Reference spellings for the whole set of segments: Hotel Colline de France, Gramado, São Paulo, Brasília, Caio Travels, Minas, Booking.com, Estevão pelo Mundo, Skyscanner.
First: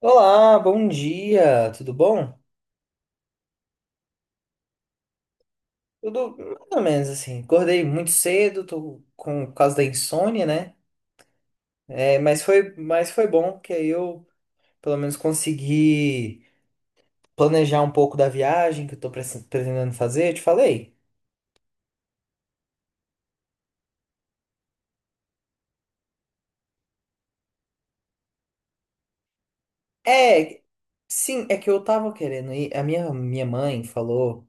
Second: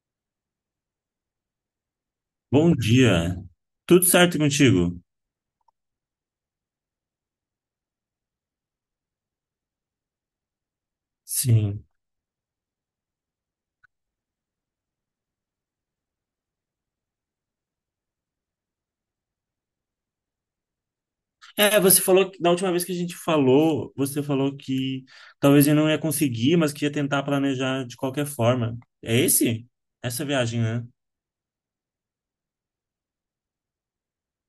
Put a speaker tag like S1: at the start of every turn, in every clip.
S1: Olá, bom dia, tudo bom?
S2: Bom dia. Tudo certo contigo?
S1: Tudo mais ou menos assim. Acordei muito cedo, tô com por causa da insônia, né?
S2: Sim.
S1: É, mas foi bom que aí eu pelo menos consegui planejar um pouco da viagem que eu tô pretendendo fazer. Eu te falei?
S2: É, você falou que da última vez que a gente falou, você falou que talvez eu não ia conseguir, mas que ia tentar planejar de qualquer forma. É esse? Essa viagem,
S1: É,
S2: né?
S1: sim, é que eu tava querendo ir. A minha mãe falou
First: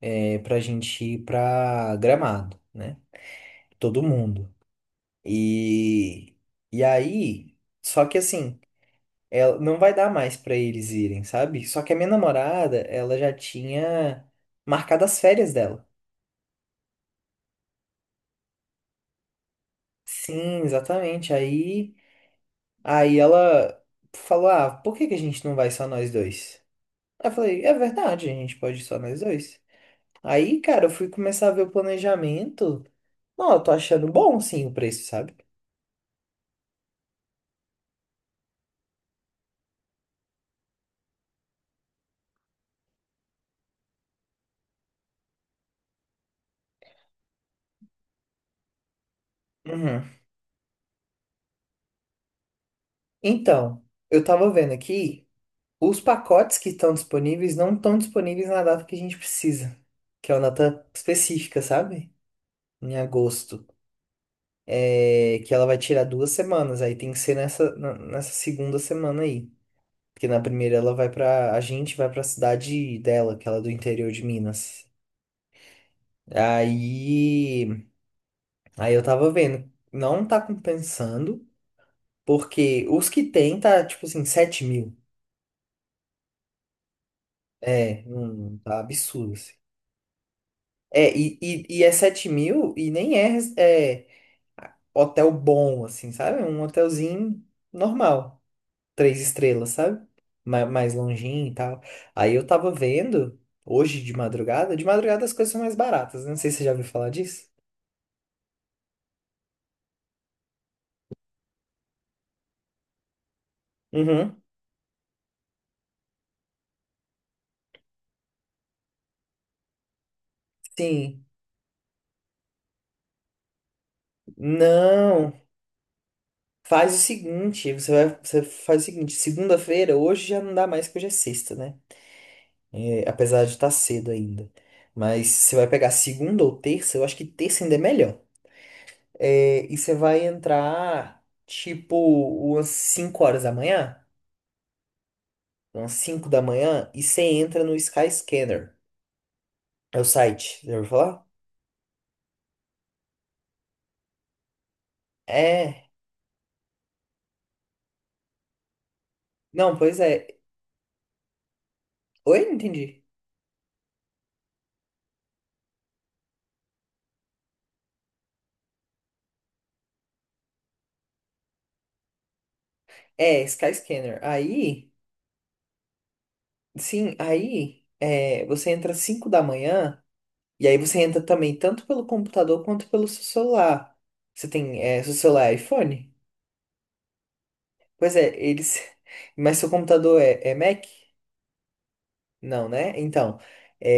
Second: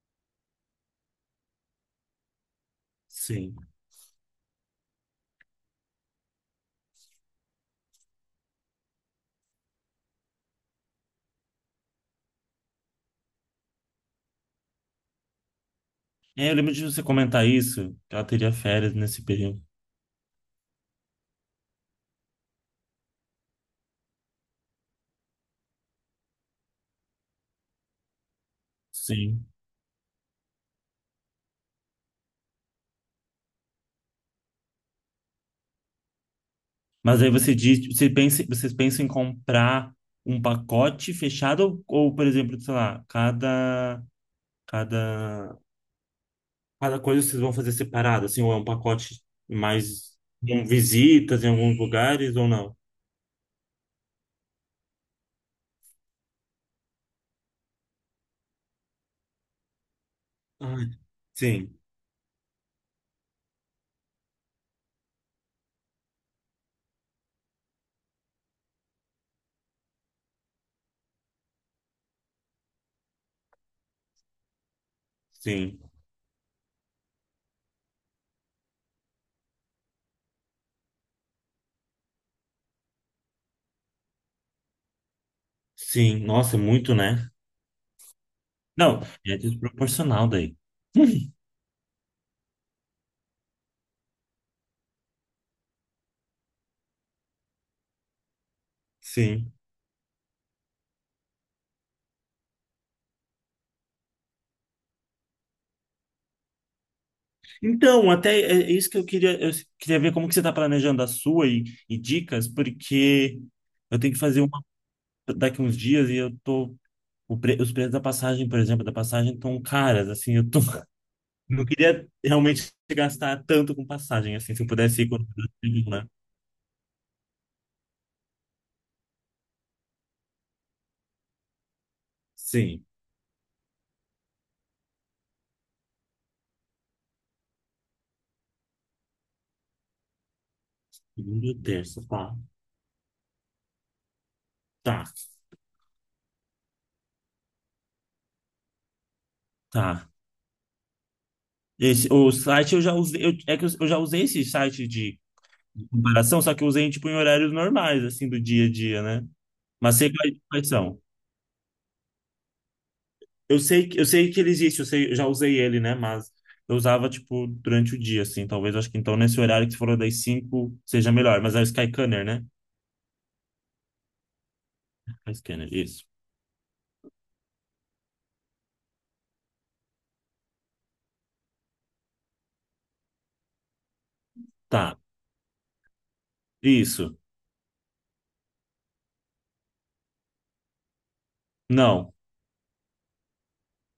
S1: pra gente ir pra Gramado, né?
S2: Sim.
S1: Todo mundo. E, e aí, só que assim. Ela não vai dar mais pra eles irem, sabe? Só que a minha namorada, ela já tinha marcado as férias dela.
S2: É, eu lembro de você comentar isso, que ela teria férias nesse período.
S1: Sim, exatamente. Aí ela falou: "Ah, por que que a gente não vai só nós dois?" Aí eu falei: "É verdade, a gente pode ir só nós
S2: Sim.
S1: dois." Aí, cara, eu fui começar a ver o planejamento. Não, eu tô achando bom sim o preço, sabe?
S2: Mas aí você diz, você pensa, vocês pensam em comprar um pacote fechado ou, por exemplo, sei lá, cada Cada coisa vocês vão fazer separado, assim, ou é um pacote
S1: Uhum.
S2: mais com visitas em alguns lugares ou não?
S1: Então, eu tava vendo aqui, os pacotes que estão disponíveis não estão disponíveis na data que a gente precisa, que é uma
S2: Ah,
S1: data específica,
S2: sim,
S1: sabe? Em agosto, que ela vai tirar 2 semanas, aí tem que ser nessa segunda semana aí. Porque na primeira ela vai pra. A gente vai pra cidade dela, que ela é do interior de Minas.
S2: sim,
S1: Aí. Aí eu tava vendo, não tá compensando, porque os que tem tá tipo assim, 7 mil.
S2: sim. Nossa, é muito, né?
S1: É, não, tá
S2: Não,
S1: absurdo,
S2: é
S1: assim.
S2: desproporcional daí.
S1: É, e, e, e é 7 mil e nem é, é hotel bom, assim, sabe? É um hotelzinho normal. Três
S2: Sim.
S1: estrelas, sabe? Mais longinho e tal. Aí eu tava vendo, hoje de madrugada as coisas são mais baratas, né? Não sei se você já ouviu falar disso.
S2: Então, até é isso que eu queria ver como que você está planejando a sua e dicas, porque eu tenho que fazer
S1: Uhum.
S2: uma daqui uns dias e eu tô, os preços da passagem, por exemplo, da passagem estão caras, assim, eu tô.
S1: Sim.
S2: Não queria realmente gastar tanto com passagem, assim, se eu pudesse ir quando,
S1: Não.
S2: né?
S1: Faz o seguinte, você vai, você faz o seguinte, segunda-feira, hoje já não dá mais, porque hoje é sexta, né?
S2: Sim.
S1: É, apesar de estar cedo ainda. Mas você vai pegar segunda ou terça, eu acho que terça ainda é melhor. É, e você vai entrar,
S2: Segunda ou
S1: tipo,
S2: terça, tá.
S1: umas 5 horas da manhã.
S2: Tá,
S1: Umas 5 da manhã, e você entra no Skyscanner. É o
S2: tá.
S1: site, já ouviu falar?
S2: Esse, o site eu já usei, é que eu já usei esse site de
S1: É.
S2: comparação, só que eu usei, tipo, em horários normais, assim, do dia a dia, né?
S1: Não,
S2: Mas
S1: pois
S2: sei
S1: é.
S2: quais são.
S1: Oi, não entendi.
S2: Eu sei que ele existe, eu sei, eu já usei ele, né? Mas eu usava, tipo, durante o dia, assim, talvez, acho que então nesse horário que você falou das 5 seja melhor, mas é o Skyscanner, né?
S1: É, Skyscanner. Aí,
S2: Skyscanner, isso.
S1: sim, aí é, você entra às 5 da manhã, e aí você entra também tanto pelo computador quanto pelo seu celular. Você tem,
S2: Tá,
S1: é, seu celular é iPhone?
S2: isso.
S1: Pois é, eles. Mas seu computador é, é Mac?
S2: Não.
S1: Não, né? Então, é,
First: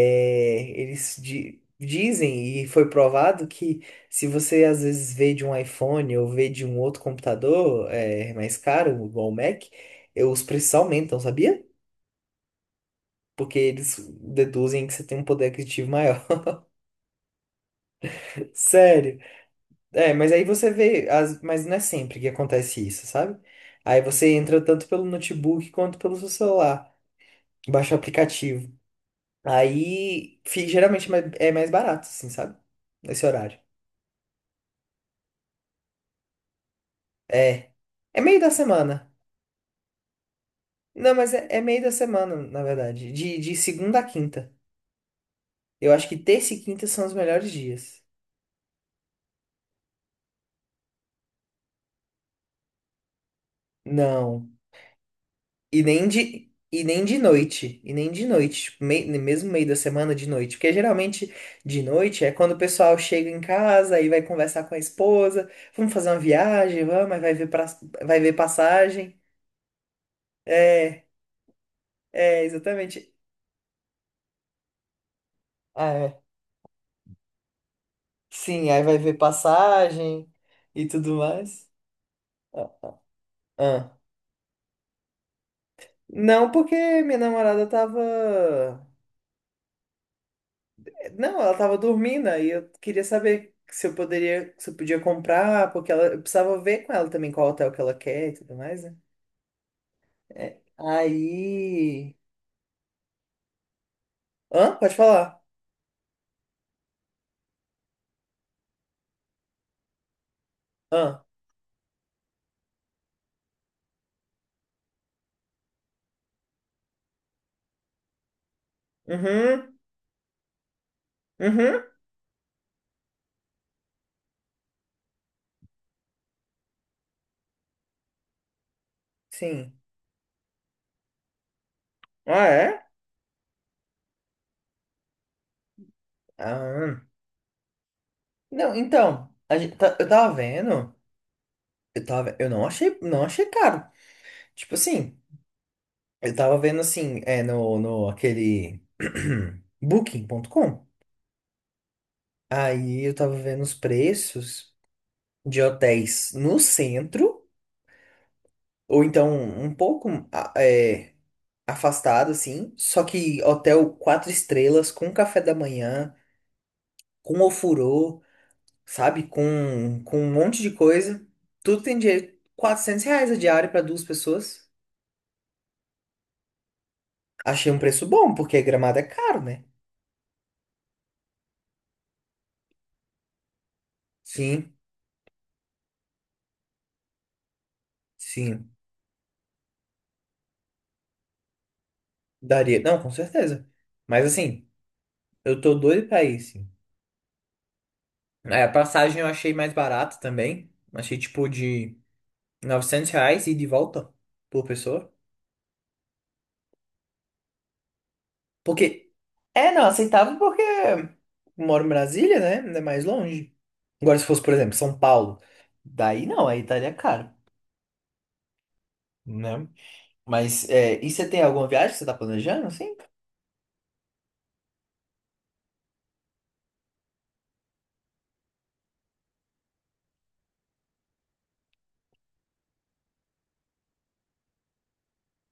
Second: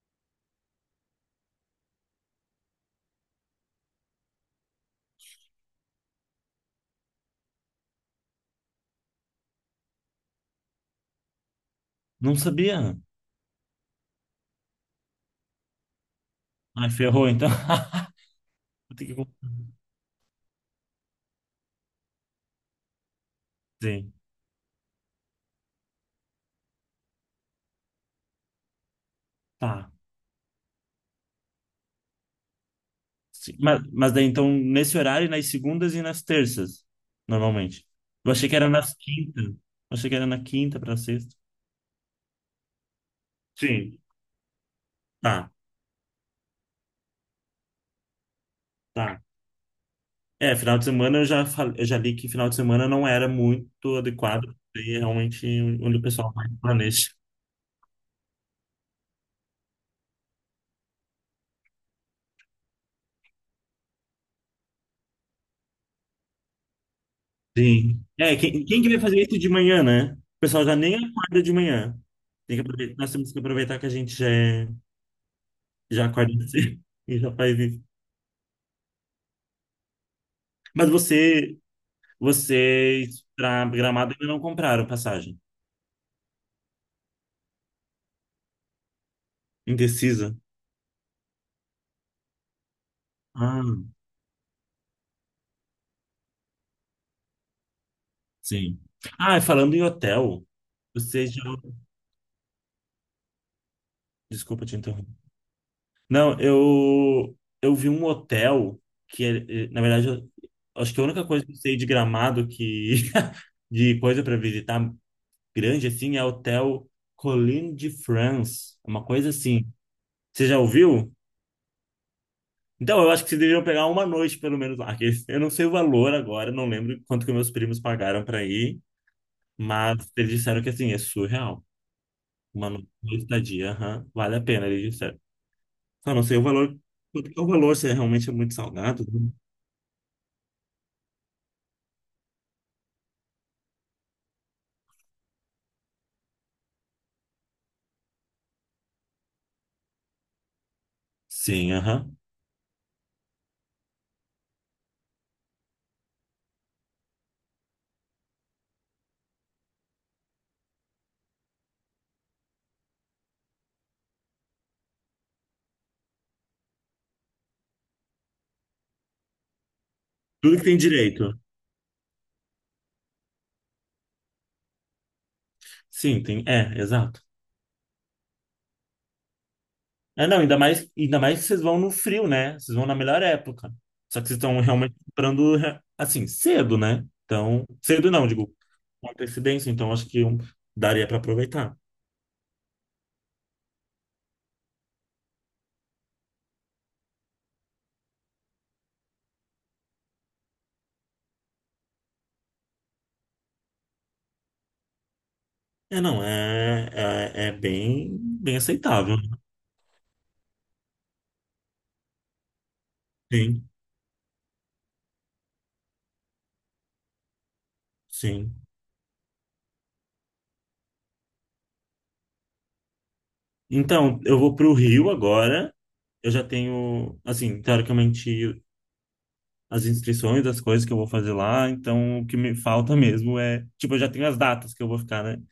S1: eles dizem, e foi provado, que se você às vezes vê de um iPhone ou vê de um outro computador é, mais caro, igual o Mac, os preços aumentam, sabia?
S2: Não sabia.
S1: Porque eles deduzem que você tem um poder aquisitivo maior.
S2: Ai, ferrou, então. Vou ter que
S1: Sério. É, mas aí você vê, mas não é sempre que acontece isso, sabe? Aí
S2: fazer.
S1: você entra tanto pelo notebook quanto pelo seu celular. Baixa o aplicativo.
S2: Tá.
S1: Aí, geralmente é mais barato, assim, sabe? Nesse
S2: Sim.
S1: horário.
S2: Mas daí, então, nesse horário, nas segundas e nas terças,
S1: É.
S2: normalmente.
S1: É
S2: Eu
S1: meio
S2: achei
S1: da
S2: que era nas
S1: semana.
S2: quintas. Eu achei que era na quinta pra
S1: Não, mas
S2: sexta.
S1: é, é meio da semana, na verdade. De segunda
S2: Sim.
S1: a quinta.
S2: Tá,
S1: Eu acho que terça e quinta são os melhores dias.
S2: tá. É, final de semana eu já li que final de semana não era muito adequado,
S1: Não.
S2: e é realmente
S1: E
S2: onde o
S1: nem
S2: pessoal
S1: de,
S2: mais
S1: e nem
S2: planeja.
S1: de noite. E nem de noite. Tipo, mesmo meio da semana, de noite. Porque geralmente de noite é quando o pessoal chega em casa e vai conversar com a esposa. Vamos fazer uma viagem, vamos, aí vai ver, pra,
S2: Sim.
S1: vai ver
S2: É, quem que vai
S1: passagem.
S2: fazer isso de manhã, né? O pessoal já nem
S1: É,
S2: acorda de manhã.
S1: é,
S2: Tem que aproveitar,
S1: exatamente.
S2: nós temos que aproveitar. que a gente já é
S1: Ah,
S2: Já
S1: é.
S2: acorda cedo e já faz isso.
S1: Sim, aí vai ver passagem e
S2: Mas
S1: tudo mais. Ah.
S2: vocês para
S1: Ah.
S2: Gramado ainda não compraram passagem.
S1: Não, porque minha namorada tava.
S2: Indecisa?
S1: Não, ela tava dormindo, aí eu queria saber
S2: Ah,
S1: se eu poderia, se eu podia comprar, porque ela, eu precisava ver com ela também qual hotel que ela quer e tudo
S2: sim.
S1: mais, né?
S2: Ah, e falando em hotel,
S1: É,
S2: você já.
S1: aí.
S2: Desculpa
S1: Hã?
S2: te
S1: Pode
S2: interromper.
S1: falar.
S2: Não, eu vi um hotel que, é, na verdade, acho que a
S1: Hã?
S2: única coisa que eu sei de Gramado que. De coisa para visitar grande assim é Hotel Colline de France. É uma coisa assim.
S1: Uhum.
S2: Você já ouviu?
S1: Uhum.
S2: Então, eu acho que vocês deveriam pegar uma noite, pelo menos, lá, que eu não sei o valor agora, não lembro quanto que meus primos pagaram para ir,
S1: Sim.
S2: mas eles disseram que, assim, é surreal.
S1: Ah,
S2: Uma
S1: é?
S2: noite de estadia, aham, vale a pena, eles disseram. Só não sei o valor,
S1: Ah.
S2: quanto que é o valor, se é realmente muito
S1: Não,
S2: salgado,
S1: então,
S2: né?
S1: a gente tá- eu tava vendo. Eu tava, eu não achei, não achei caro. Tipo assim. Eu tava vendo assim, é no aquele Booking.com.
S2: Sim, aham.
S1: Aí eu tava vendo os preços de hotéis no centro, ou então um pouco afastado, assim. Só que hotel quatro estrelas, com café da manhã, com ofurô, sabe? Com um
S2: Tudo
S1: monte
S2: que
S1: de
S2: tem
S1: coisa.
S2: direito.
S1: Tudo tem direito. R$ 400 a diária para duas pessoas.
S2: Sim, tem, é, exato.
S1: Achei um preço bom, porque Gramado é caro, né?
S2: É, não, ainda mais que vocês vão no frio, né? Vocês vão na melhor época. Só que vocês estão
S1: Sim,
S2: realmente comprando, assim, cedo, né? Então, cedo não, digo,
S1: sim.
S2: uma antecedência, então acho que daria para aproveitar.
S1: Daria. Não, com certeza. Mas assim, eu tô doido pra ir, sim. É, a passagem eu achei mais barata também. Achei tipo de R$ 900 e de volta por pessoa.
S2: É, não, é bem, bem
S1: Porque.
S2: aceitável.
S1: É, não, aceitável porque eu moro em Brasília, né? Ainda é mais longe.
S2: Sim,
S1: Agora, se fosse, por exemplo, São Paulo, daí não, aí estaria caro,
S2: sim.
S1: né? Mas, é, e você tem alguma viagem que você tá planejando, assim?
S2: Então, eu vou para o Rio agora. Eu já tenho, assim, teoricamente, as inscrições, as coisas que eu vou fazer lá. Então, o que me falta mesmo é, tipo, eu já tenho as datas que eu vou ficar, né?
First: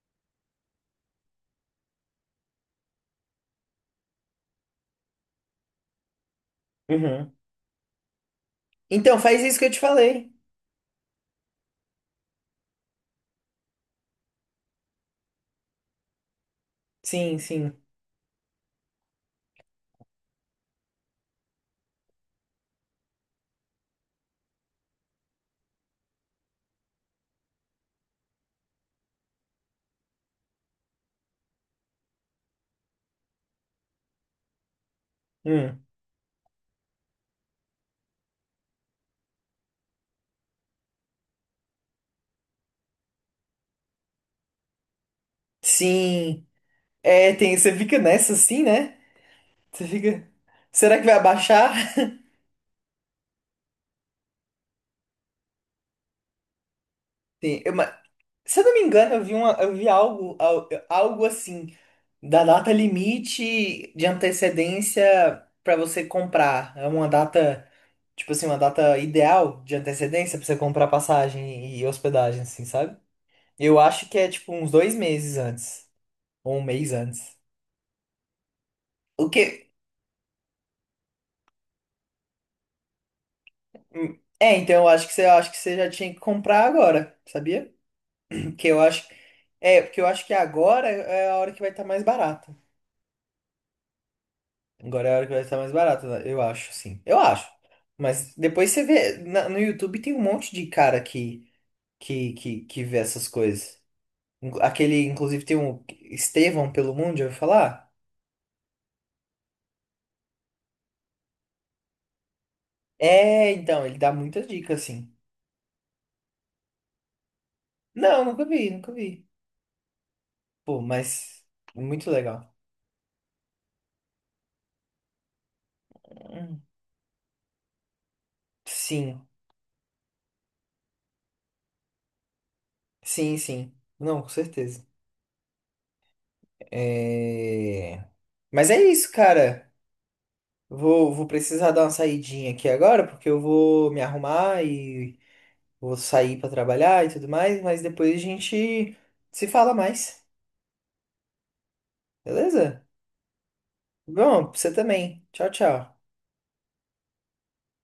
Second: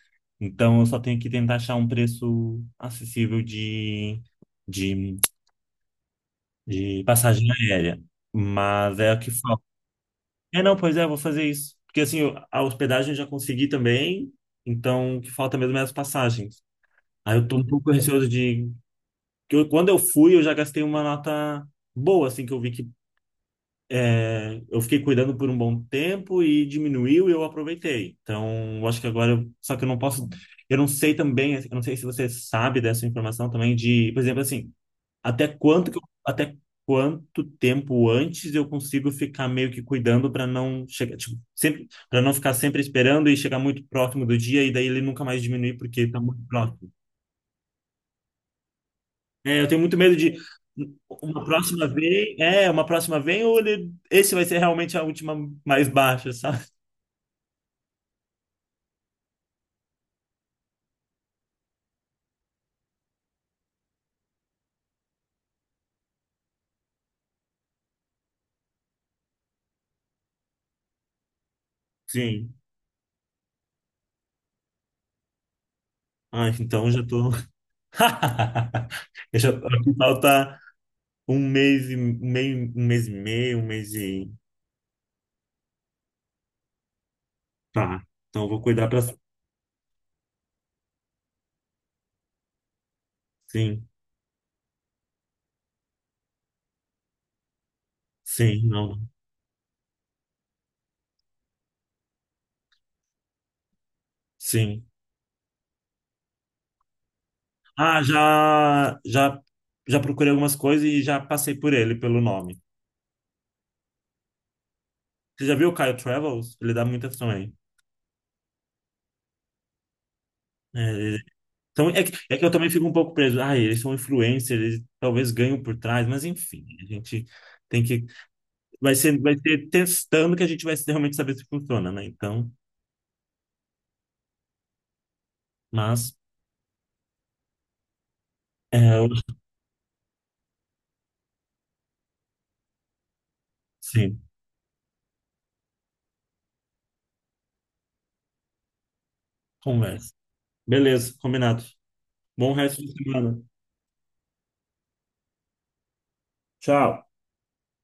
S2: Então, eu só tenho que tentar achar um preço acessível de de
S1: Uhum.
S2: passagem aérea. Mas é
S1: Então,
S2: o que
S1: faz isso
S2: falta.
S1: que eu te falei.
S2: É, não, pois é, eu vou fazer isso. Porque assim, a hospedagem eu já consegui também, então o que falta mesmo é as passagens. Aí
S1: Sim,
S2: eu tô um
S1: sim.
S2: pouco receoso de. Quando eu fui, eu já gastei uma nota boa, assim, que eu vi que é, eu fiquei cuidando por um bom tempo e diminuiu e eu aproveitei. Então, eu acho que agora. Só que eu não posso. Eu não sei se você sabe dessa informação também, de, por exemplo, assim. Até
S1: Hum.
S2: quanto que eu- até quanto tempo antes eu consigo ficar meio que cuidando para não chegar, tipo, sempre para não ficar sempre esperando e chegar muito próximo do dia e daí ele nunca mais diminuir porque tá muito
S1: Sim,
S2: próximo.
S1: é, tem, você fica nessa assim, né?
S2: É, eu tenho
S1: Você
S2: muito medo
S1: fica,
S2: de
S1: será que vai
S2: uma
S1: abaixar?
S2: próxima vez, é, uma próxima vez ou ele, esse vai ser realmente a última mais baixa, sabe?
S1: Sim, eu- mas- se eu não me engano, eu vi uma, eu vi algo assim, da data limite de antecedência para você comprar. É uma data, tipo assim, uma data ideal de antecedência para você comprar passagem e hospedagem,
S2: Sim.
S1: assim, sabe? Eu acho que é tipo uns 2 meses antes,
S2: Ah,
S1: ou um
S2: então
S1: mês
S2: já tô.
S1: antes. O
S2: Eu já tô
S1: que?
S2: aqui, falta um mês e um meio, um mês e meio, um mês
S1: Hum,
S2: e
S1: Então eu acho que você, eu acho que você já tinha que comprar agora, sabia?
S2: tá. Então eu vou
S1: Porque eu
S2: cuidar para.
S1: acho porque eu acho que agora é a hora que vai estar mais barata.
S2: Sim.
S1: Agora é a hora que vai estar mais barata, né? Eu acho, sim. Eu acho. Mas
S2: Sim,
S1: depois você
S2: não.
S1: vê. No YouTube tem um monte de cara que, que vê essas coisas.
S2: Sim.
S1: Aquele, inclusive, tem um Estevão pelo Mundo, já ouviu falar?
S2: Ah, já procurei algumas coisas e já passei por ele, pelo nome.
S1: É, então, ele dá muitas dicas, assim.
S2: Você já viu o Caio Travels? Ele dá muitas também.
S1: Não, nunca vi, nunca vi. Pô,
S2: É,
S1: mas
S2: então, é
S1: muito
S2: que, é que eu
S1: legal.
S2: também fico um pouco preso. Ah, eles são influencers, eles talvez ganham por trás, mas
S1: Hum,
S2: enfim, a gente tem que. Vai ser,
S1: Sim,
S2: vai ser testando que a gente vai realmente saber se funciona, né? Então,
S1: sim, sim. Não, com certeza.
S2: mas,
S1: É... Mas é
S2: é, eu-
S1: isso, cara. Vou precisar dar uma saidinha aqui agora, porque eu vou me
S2: sim,
S1: arrumar e vou sair para trabalhar e tudo mais, mas depois a gente se fala
S2: conversa.
S1: mais,
S2: Beleza, combinado. Bom resto
S1: beleza?
S2: de semana.
S1: Bom, pra você também. Tchau, tchau.
S2: Tchau.